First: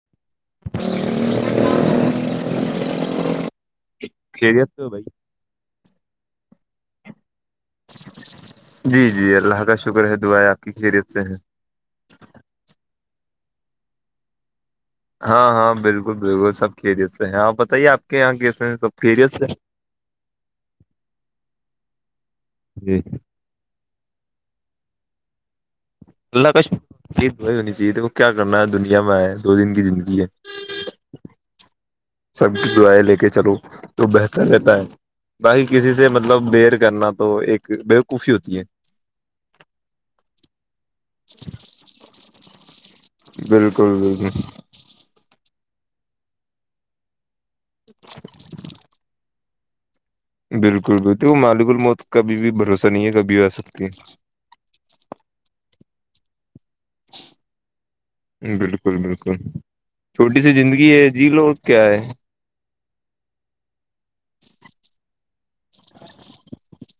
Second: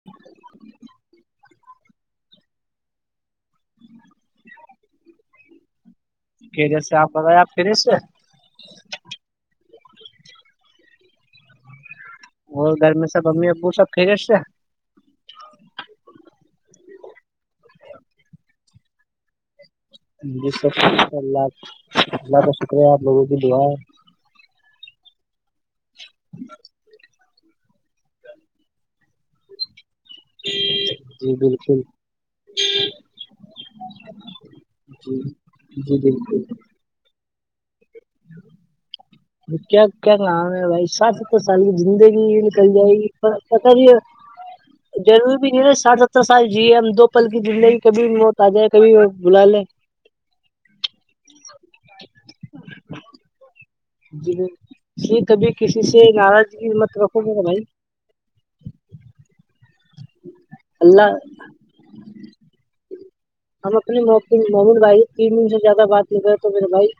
[inaudible] [inaudible] خیریت تو بھائی خیریت س آپ بتائے آپ خیریت سے جی جی اللہ کا شکر ہے دعائیں آپ کی خیریت سے ہیں اور گھر میں سب ممی او سب کھریس تھ ہیں ہاں ہاں بالکل بالکل سب خیریت سے ہے آپ بتائیے آپ کے یہاں کیسے ہیں سب خیریت سے جی س ش اللہ اللہ کا شکریہ جی آپ لوگوں کی دعا [inaudible] اللہ کش یہ دائی ہونی چاہیے ت وہ کیا کرنا ہے دنیا میں ہےئے دو دن کی زندگی ہے [inaudible] جی بالکل [inaudible] سب دیں لے کے چلو تو بہتر رہتا ہے جی با ہی کسی جی سے مطلب بالکل بیر کرنا تو ایک بوقوفی ہوتی ہے کیا کیا نام بھائی [inaudible] سات س تور سال کی زندگی ہی نکل جائے گی پر پت بھی بالکل ہے بالکل [inaudible] ضرور بھی نہیںے سات ستر سال جیے ہم دو پل کی زندگی کبھی موت آ جائے کبھی بلا لیں بالکل بالک وہ مالک الموت کبھی بھی بھروسہ نہیں ہے کبھی بھی آ سکتی ہے جی یہ کبھی کسی سے ناراضگی مت رکھو گا بھائی بالکل بالکل چھوٹی سی زندگی ہے اللہ جی لو کیا ہے ہم اپنے محد بھائی تین دن سے زیادہ بات ل رہے تو میرے بھائی [inaudible]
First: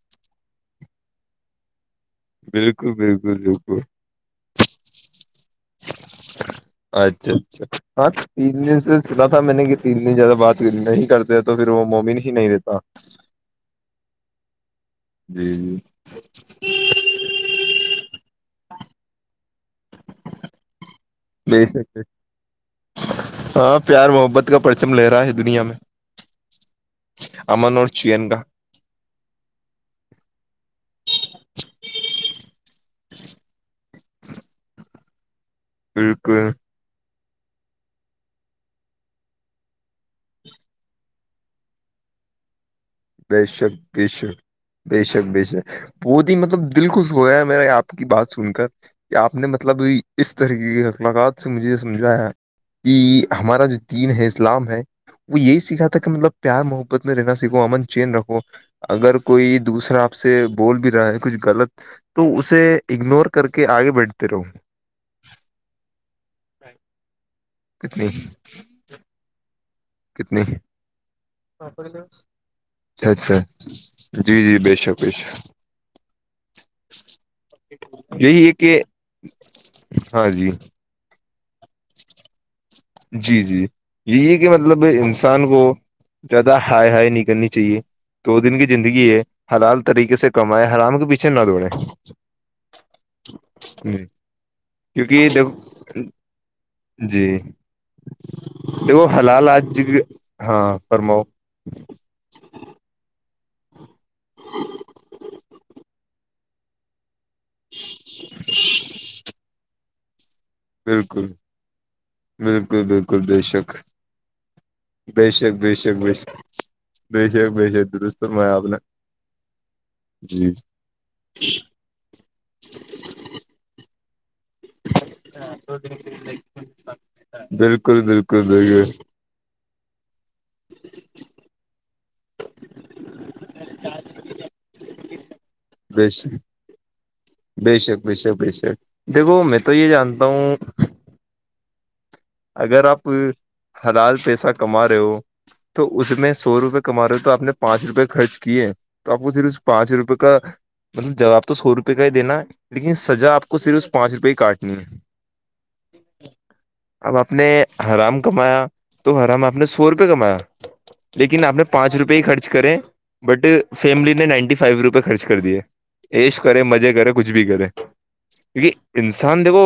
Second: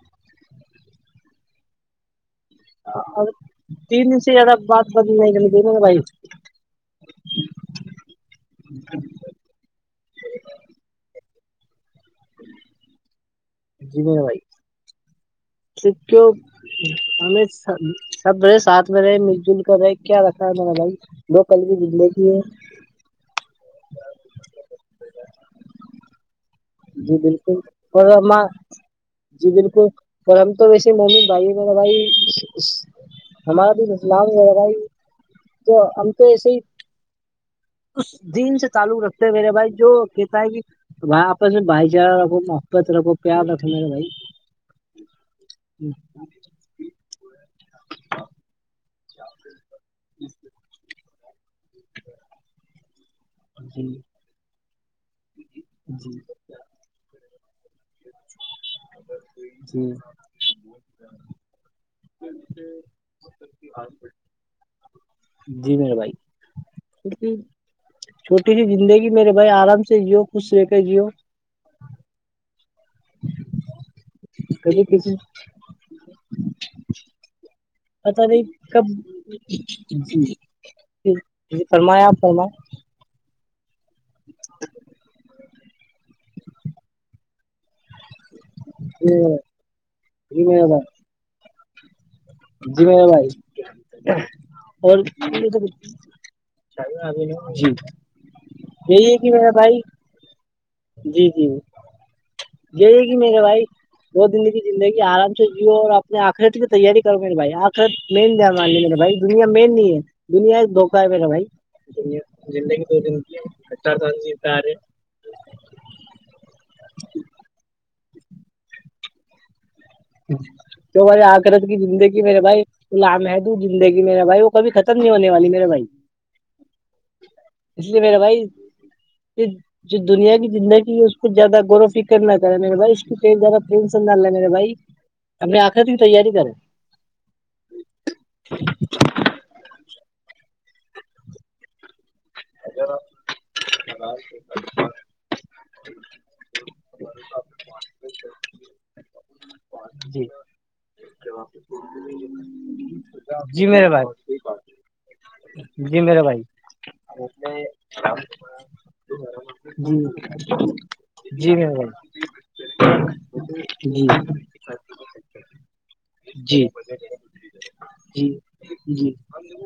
بالکل بالکل بالکل تین دنس یہا بات بند ن گ گ [unintelligible] اچھا اچھا ہاں تین د سے س [inaudible] میں نے اتنی زیادہ بات نہیں کرتے تو پھر وہ مومن ہی نہیں دیتا جی بھائی [inaudible] جی جی س کیوں ہمیں سب رہے ساتھ میں رہے مل جل [inaudible] کیا رکھا ہے ما بھائی دو کل بے کی شک زندگی ہے [inaudible] ہاں پیار محبت کا پرچم لے رہا ہے دنیا میں جی بالکل امن اور پر چین کا [inaudible] جی بالکل پر ہم تو ویسے ممی بھائی میر بھائی ہمارا بھی ملام ویرا ہی تو ہم تو بالکل ایسے ہی [inaudible] اس دن سے تعلق رکھتے میرے بھائی جو کہتا ہے کہ بھائی آپس میں بھائی چارہ ر بے شک بے شک بے شک بے شک وہتی ہی مطلب دل خوش ہویا ہے میرے آپ کی بات سن کر کہ آپ نے مطلب اس طریقے کی اخلاقات سے مجھے یہ سمجھایا ہے کہ ہمارا جو جی دین ہے اسلام ہے وہ یہی سیکھا تھا کہ جی مطلب پیار محبت میں رہنا سیکھو امن چین رکھو اگر کوئی جی دوسرا آپ سے بول بھی رہا ہے کچھ غلط تو اسے اگنور کر کے آگے بیٹھتے رہو جی میر بھائی جی [inaudible] کتنی [inaudible] چھٹی زندگی میرے بھائی آرام سے جیو خوش رہے کے جیو اچھ اچھا جی جی بے کبھی شک کسی بےش پتا رہ ہے کہ کب ج ہاں جی ج فرمایا آپ فرما [inaudible] جی جی یہی ہے کہ مطلب انسان کو زیادہ ہائے ہائے نہیں کرنی چاہیے دو دن کی زندگی ہے حلال طریقے سے جی میرا کمائے حرام بھائی کے پیچھے نہ دوڑیں جی میں بھائی اور [inaudible] کیونکہ دیکھو جی دیکھو یہی ہے کہ م حلال بھائی آج [inaudible] ہاں فرماؤ جی جی گئی گی میرے بھائی وہ د کی زندگی آرام سے جیو اور اپنے آ خرید کی تیاری کرو گ مے بھائی آخر مین دیا مان لے میرا بھائی دنیا مین نہیں ہے دنیا دھوکا ہے م نا بالکل بھائی بالکل زندگی دو دن کی اھا سی آ رہے بی شک ب شک بیشک بی شک بی شک درستست میں آ نے جی تو مے آخرت کی زندگی میرے بھائی لامحد زندگی میرے بھائی وہ کبھی ختم نہیں ہونے والی میرے بھائی اس لیے بالکل میرا بالکل بالکل بھائی جو دنیا کی زندگی اس کو زیادہغور و فکر نہ کرے میرے بھائی اسئییادہینشن نہ لاے بھائی ہم نے آخر ت کی بے تیاری شک کرے بے شک بے شک بے شک دیکھو میں تو یہ جانتا ہوں اگر آپ حلال پیسہ کما رہے ہو تو اس میں سو روپئے کما رہے ہو تو آپ نے پانچ روپئے خرچ کیے توپ کو س پانچ روپئے جی کا مطلب جابپ تو سو روپئے کا ہی دینا ہے لیکن سزا آپ کو جی میرے صرف پانچ روپئے ہی بھائی کاٹنی ہے جی میرا بھائی اب آپ نے حرام کمایا تو حرام آپ نے سو روپے جی کمایا لیکن آپ جی نے میرے پانچ بھائی روپئے ہی خرچ کریں بٹ جی فیملی نے نائنٹی ف فائیو روپئے خرچ کر دیے ایش کریں جی مزے کریں کچھ بھی کریں جی کیونکہ جی انسان دیکو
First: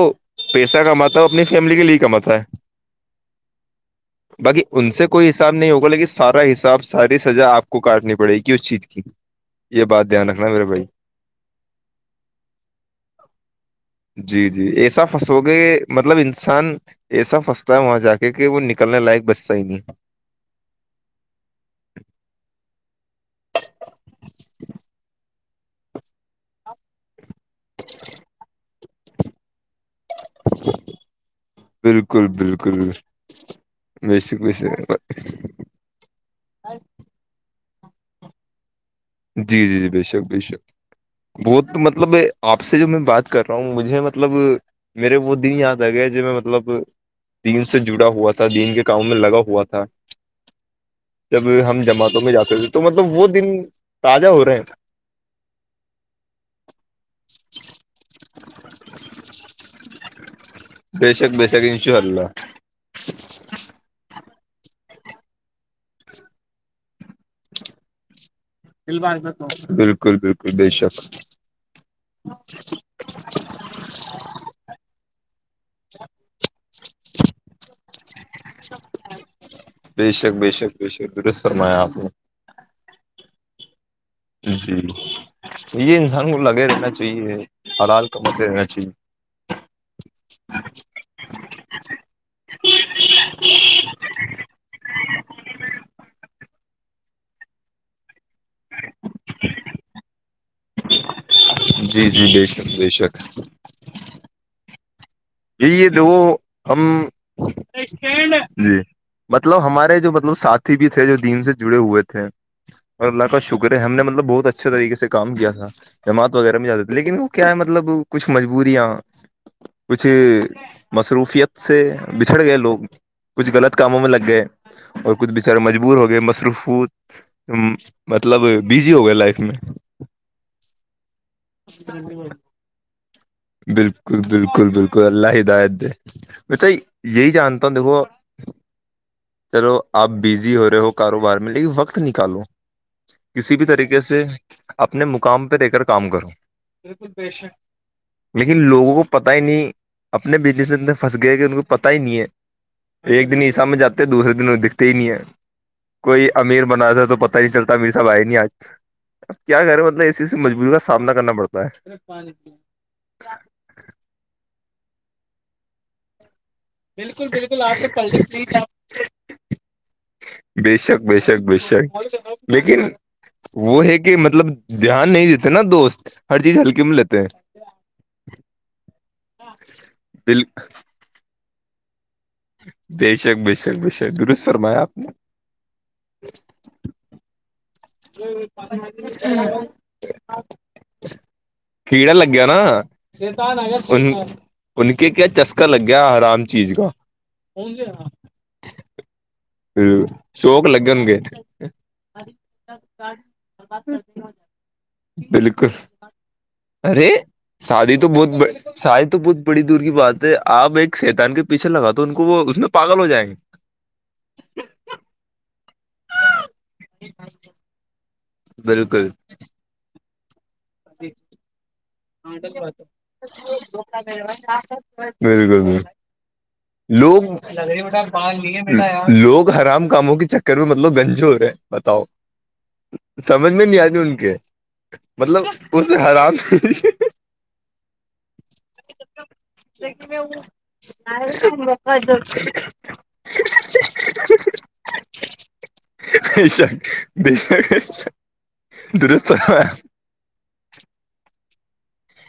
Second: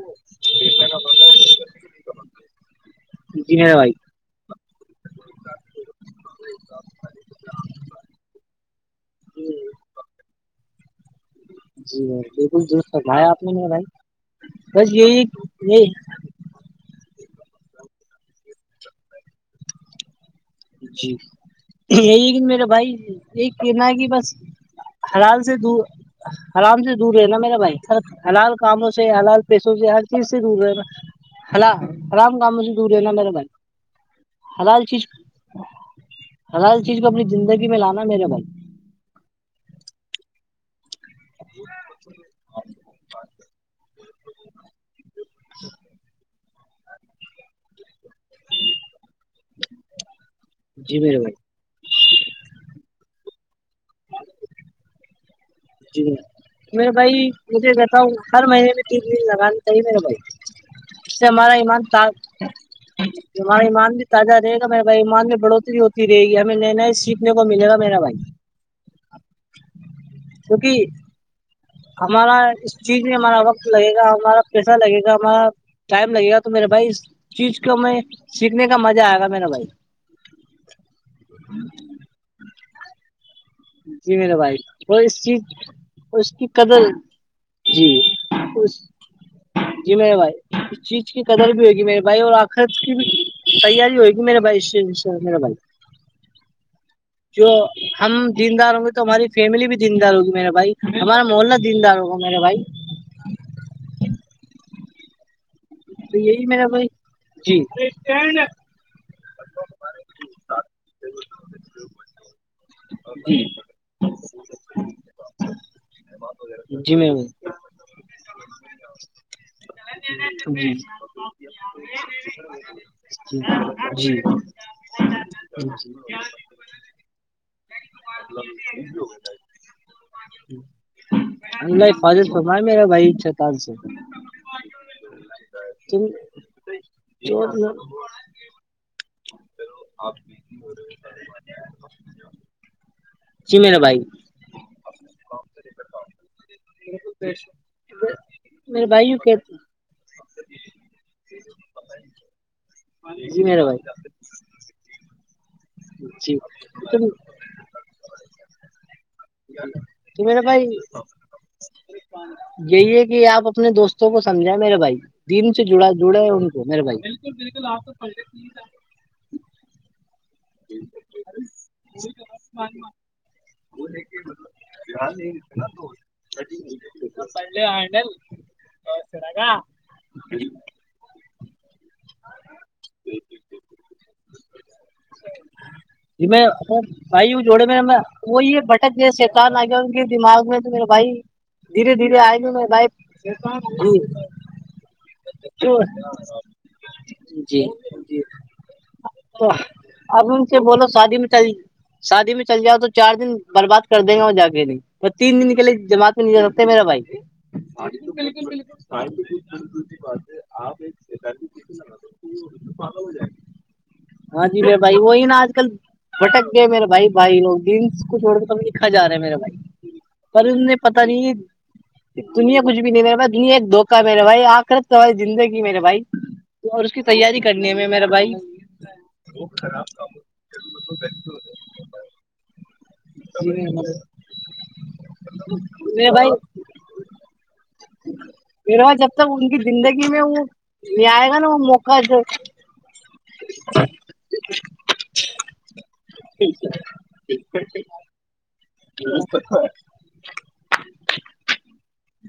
پیسہ کماتا ہے اپنی فیملی کے لیے کماتا ہے ج بھ باقی ان سے کوئی حساب نہیں ہوگا لیکن سارا حساب ساری سزا آپ کو کاٹنی پڑے گی اس چیز کی یہ بات دھیان رکھنا میرے بھائی جی س بالکل درست کرمایا آپ نے م بھائی جی جی بس ایسا یہی فسو گے یہ مطلب انسان ایسا پنستا ہے وہاں جا کے کہ وہ نکلنے لائق بچتا ہی نہیں ہے جی یہییکن میرا بھائی یہی کہنا ہے کہ بس حرال سے د آرام سے دور رہ نا میرا بھائی ہر حلال کاموں سے حلال پیسوں سے ہر سے دور ہے نا ہ رام گ م دور ہے نا میرے بائی بیس بیسے ہر ہر چیز کو اپنی زندگی میں لانا میرے بل جی جی جی بے شک بے شک بہت مطلب آپ سے جو میں بات کر رہا ہوں مجھے مطلب میرے ب دن یاد ہے گے جی میں مطلب دین سے جڑا ہوا تھا دین کے کام میں لگا ہوا تھا جی بھییرو بھائی جب ہم جماعتوں میں جاتے ہو تو مطلب وہ دن تازہ ہو رہے ہیں جی میرے بھائی مجھے بتا ہوں ہر مہینے میں تین دن لگانا چاہیے میرے بھائی بے اس سے شک بے ہمارا شک ایمان انشاء اللہ تاگ ہمارا ایمان بھی تازہ رہےا میرے بھائی ایمان میں بڑھوتری ہوتی رہے گی ہمیں نئے نئے سیکھنے کو ملے گا میرا بھائی بالکل بالکل ب کیونکہ شک ہمارا اس چیز میں ہمارا وقت لگے گا ہمارا پیسہ لگے گا ہمارا ٹائم لگے گا تو میرے بھائی اس چیز کو میں سیکھنے کا مزہ آئے گا میرا بھائی بے شک بے شک بے شک درست فرمایا آپ نے جی میرے بھائی جی وہ اس چیز یہ اس انسان کو کی لگے قدر رہنا چاہیے جی حلال کماتے رہنا اس چاہیے جی میںیرے بھائی اس چیز کی قدر بھی ہوگی میرے بھائی اور آخر کی بھی تیاری ہوئے گی میرے بھائی میرے بھائی جو ہم زدار ہوں گے تو ہماری فیملی بھی زیندار ہوگی میرے بھائی ہمارا محلہ دیندار ہوگا میرے بھائی ب شک جی یہ د تو یہی میرا ہم بھائی جی جی مطلب ہمارے جو مطلب ساتھی بھی تھے جو دین سے جڑے ہوئے تھے اور اللہ کا شکر ہے ہم نے مطلب بہت اچھے طریقے سے کام کیا تھا جماعت وغیرہ میں جیادے تھی جی میرے لیکن وہ کیا بھائی ہے مطلب کچھ مجبوریاں کچھ مصروفیت سے بچھڑ گئے لوگ کچھ غلط کم میں جی لگ جی گئے اور کچھ بچارے مجبور ہو گئے مصروف مطلب بزی ہو گئے لائف میں اللہ فاضل فم میرا بھائیا تج سے بالکل بالکل بالکل اللہ ہدایت د تم بھا یہی چور جانتا ہوں دیکھو چلو آپ بزی ہو رہے ہو کاروبار میں لیکن وقت نکالو کسی جی بھی میرا بھائی طریقے سے اپنے مقام پہ رہے کر کام کرو بک لیکن میرے لوگوں بھائی یوں کہ نی اپنے بزنس میں اتنے پھنس گئے کہ ان کو پت ہی نہیں ہے ایک دن جی ہی میرا سمجھ بھائی آتے دوسرے دن وہ دکھتے ہی نہیں ہیں کوئی جی امیر بناات تھا تم تو پتاہ نہیں چلتا امیر ساب آئے ہی نہیں آج اب کیا کرے مطلب تو اسی سے میرا بھائی مجبوری کا سامنا کرنا پڑتا ہے یہی ہے کہ آپ اپنے دوستوں کو سمجھائ میرے بھائی دن سے جڑا جڑے بالکل بالکل آپ کو بیشک بیشک لیکن وہ ہے کہ مطلب دھیان نہیں دیتے نا دوست ہر چیز ہلکی میں لیتے ہیں ڈا [unintelligible] بال بیشک درست سرمایا آپ نے میں بھائی وہ جوڑے میرے میں وہ یہ بٹک شیتان آ گیا ان کے دماغ میں تو میرے بھائی دھیرے کیڑا دھیرے آئیں لگیا گے نا میرے بھائی ان ان کے کیا چسکا لگ گیا آرام چیز کا جی جی جی اب سے شوق بولو لگے ان شادی کے مٹھائی شادی مٹھ چل جاؤ تو چار دن برباد کر دیں گا وہ جا کے نہیں تو تین دن بالکل نکلے جماعت میںہ نہیں جا ستے میرا بھائی ارے شادی تو بہت شادی تو بہت بڑی دور کی بات ہے آپ ایک شیتان کے پیھے لگا تو ان کو وہ اس میں پاگ ہو جیں گے ہاں جی میرے بھائی وہی نا آج کل بھٹک گئے میرے بھائی بھائی لوگ کو چھوڑ کر توب لکھا جا بالکل رہا ہے میرے بھائی پر ان نے پتا نہیں دنیا کچھ بھی نہیں میرے بھائی دنیا ایک دھوکا ہے میرے بھائی آکرت تو ہماری زندگی بالکل میرے بالکل بھائی اور اس کی لوگ تیاری کرنے میں میرا بھائی لوگ آرام کاموں کے چکر میں مطلب گنجو ہو رہے ہیں بتاؤ سمجھ میرے میں نہیں آتی ان کے مطلب اسے بھائی حرام [inaudible] میرے ب جب تک ان کی زندگی میں وہ یہ آئے گا نا وہ موقع جو [inaudible] بش یہ تو تو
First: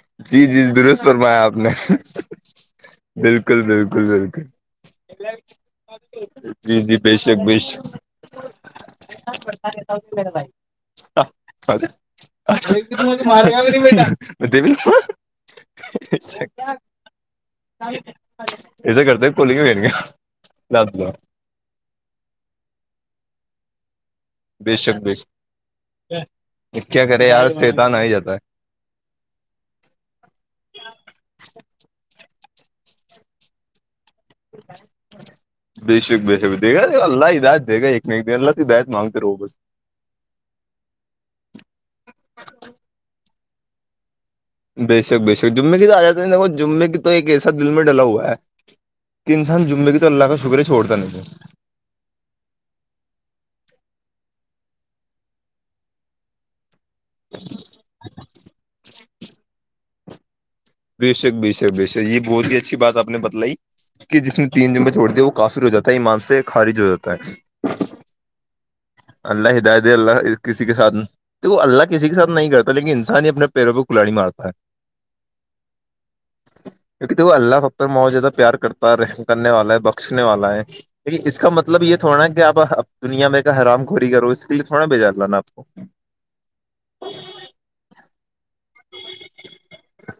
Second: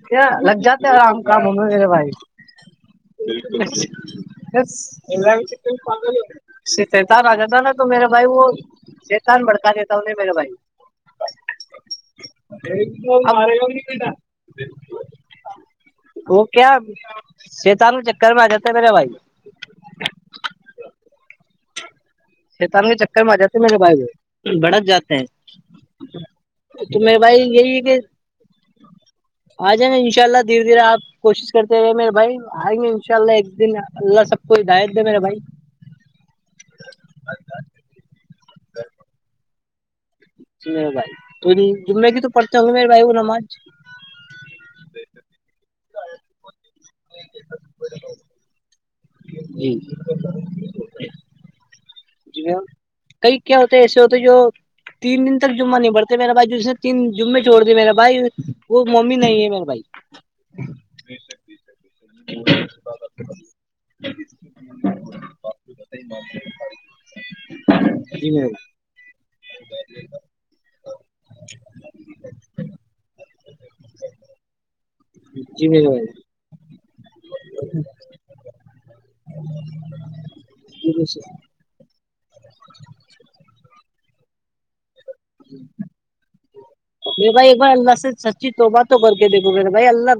کیا جی لگ جی جاتے درست آرام کا فرمایا آپ ممی نے میرے بھائی بالکل بالکل بالکل س جی جی بے شتتا رج شک د بے [unintelligible] تو میرا بھائی وہ چتان بھڑکا دیتا انہیں میرے بھائی مارینا بھی وہ کیا شیطان کے چکر میں آ جاتا ہے میرے ایسے بھائی کرتے کوولنگ کیا شیتان کے چکر میں آ جاتے میرے بھائی بے بڑک شک بے جاتے ہیں تو کیا میرے کرے بھائی یار یہی ہے شیتان کہ ہو جاتا ہے آ جائیںا ان شاء اللہ دھیرے دھیرے کوشش کرتے رہے میرے بھائی آئیں گے ان شاء اللہ ایک دن اللہ سب کو ہدایت دے میرے بھائی بے شک بے شک دے گا اللہ ہدات دے گا ایک م اللہ تو ہدایت مانگتے رہو بس میں بھائی کوئی جمے کی تو پڑھتے ہوں گے میرے بھائی وہ نماز بیشک جمے کی تو آ جات جمے کی تو ایک ایسا دل میں ڈلا ہوا ہے کہ انسان جی جمعے کی تو اللہ کا شکر ہے سےھوڑتا نہیں تھا جی کئی کیا ہوتے ایسے ہوتے جو تین دن تک جمعہ نبڑتے میرے بھائی نے تن جمے چھوڑ دیے میرا بھائی وہ ممی نہیں ہے میرے بھائی بے شک بے شک بےشک یہ بہت ہی اچھی بات آ نے بتلائی کہ جس نے تین جمبے چھڑ دیا وہ کافی ر ہو جاتا ہے ایمان سے خارج ہو جاتا ہے ج ہو اللہ ہدایت اللہ کسی کے ساتھ وہ اللہ کسی کے ساتھ نہیں کرتا لیکن انسان ہی اپنے پیروں پ کلاڑی مارتا ہے جی بھی بھائی کیونکہ تو اللہ ستر مات زیادہ پیار کرتا کرنے والا ہے بخشنے والا جی ہےیک اس کا مطلب یہ تھوڑا کہ آپ دنیا میں حرام گوری کرو اس کے لیے تھوڑا بےجار لانا آپ کو نہیںے بائی ایک بار اللہ سے سچی توبات تو کر کے دےو ما بھائی اللہ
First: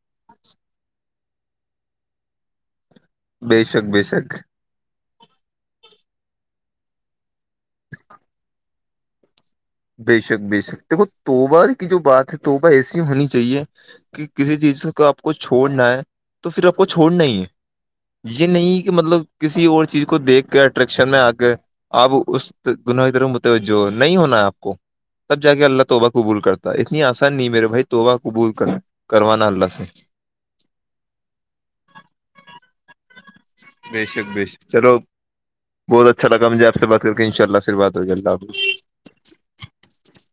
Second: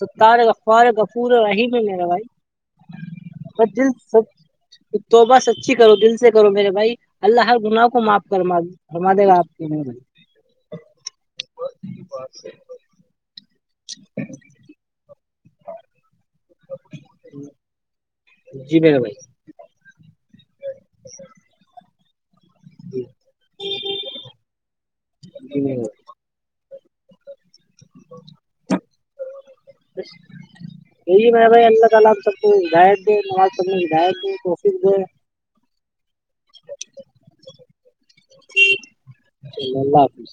ستار اخبار غفوریم ہے میرا بھائی بے شک دل بے سب شک تو بس اچھی کرو دل سے کرو میرے بھائی اللہ ہر گناہ کو معاف کر ما د اورر م دے گ آپ کی بے شک بے شک دیکو توبا کی جو بات ہے توبہ ایسی ہونی چ چاہیے کہ کسی چیز کو آپ کو چھوڑنا ہے تو پھر آپ کو چھوڑنا ہے یہ جی نہیں کہ میرے بھائی مطلب کسی اور چیز کو دیکھ کے اٹریکشن میں آ کے آپ اس جی گنر متوجہ نہیں ہونا ہے آپ کو تب جا جی کے میرے اللہ بھائی توبا قبول کرتا اتنی آسان نہیں میرے بھائی توبہ قبول کر کروانا اللہ سے ڈلی میں بھائی الگا ہم سپدت ڈے نواز سد بے شک بے ڈف شک ڈے چلو بہت اچھا لگا مجھے آ سے بات کر کے ان شاء اللہ پھر بات ہو جی اللہ حافظ چلو اللہ حافظ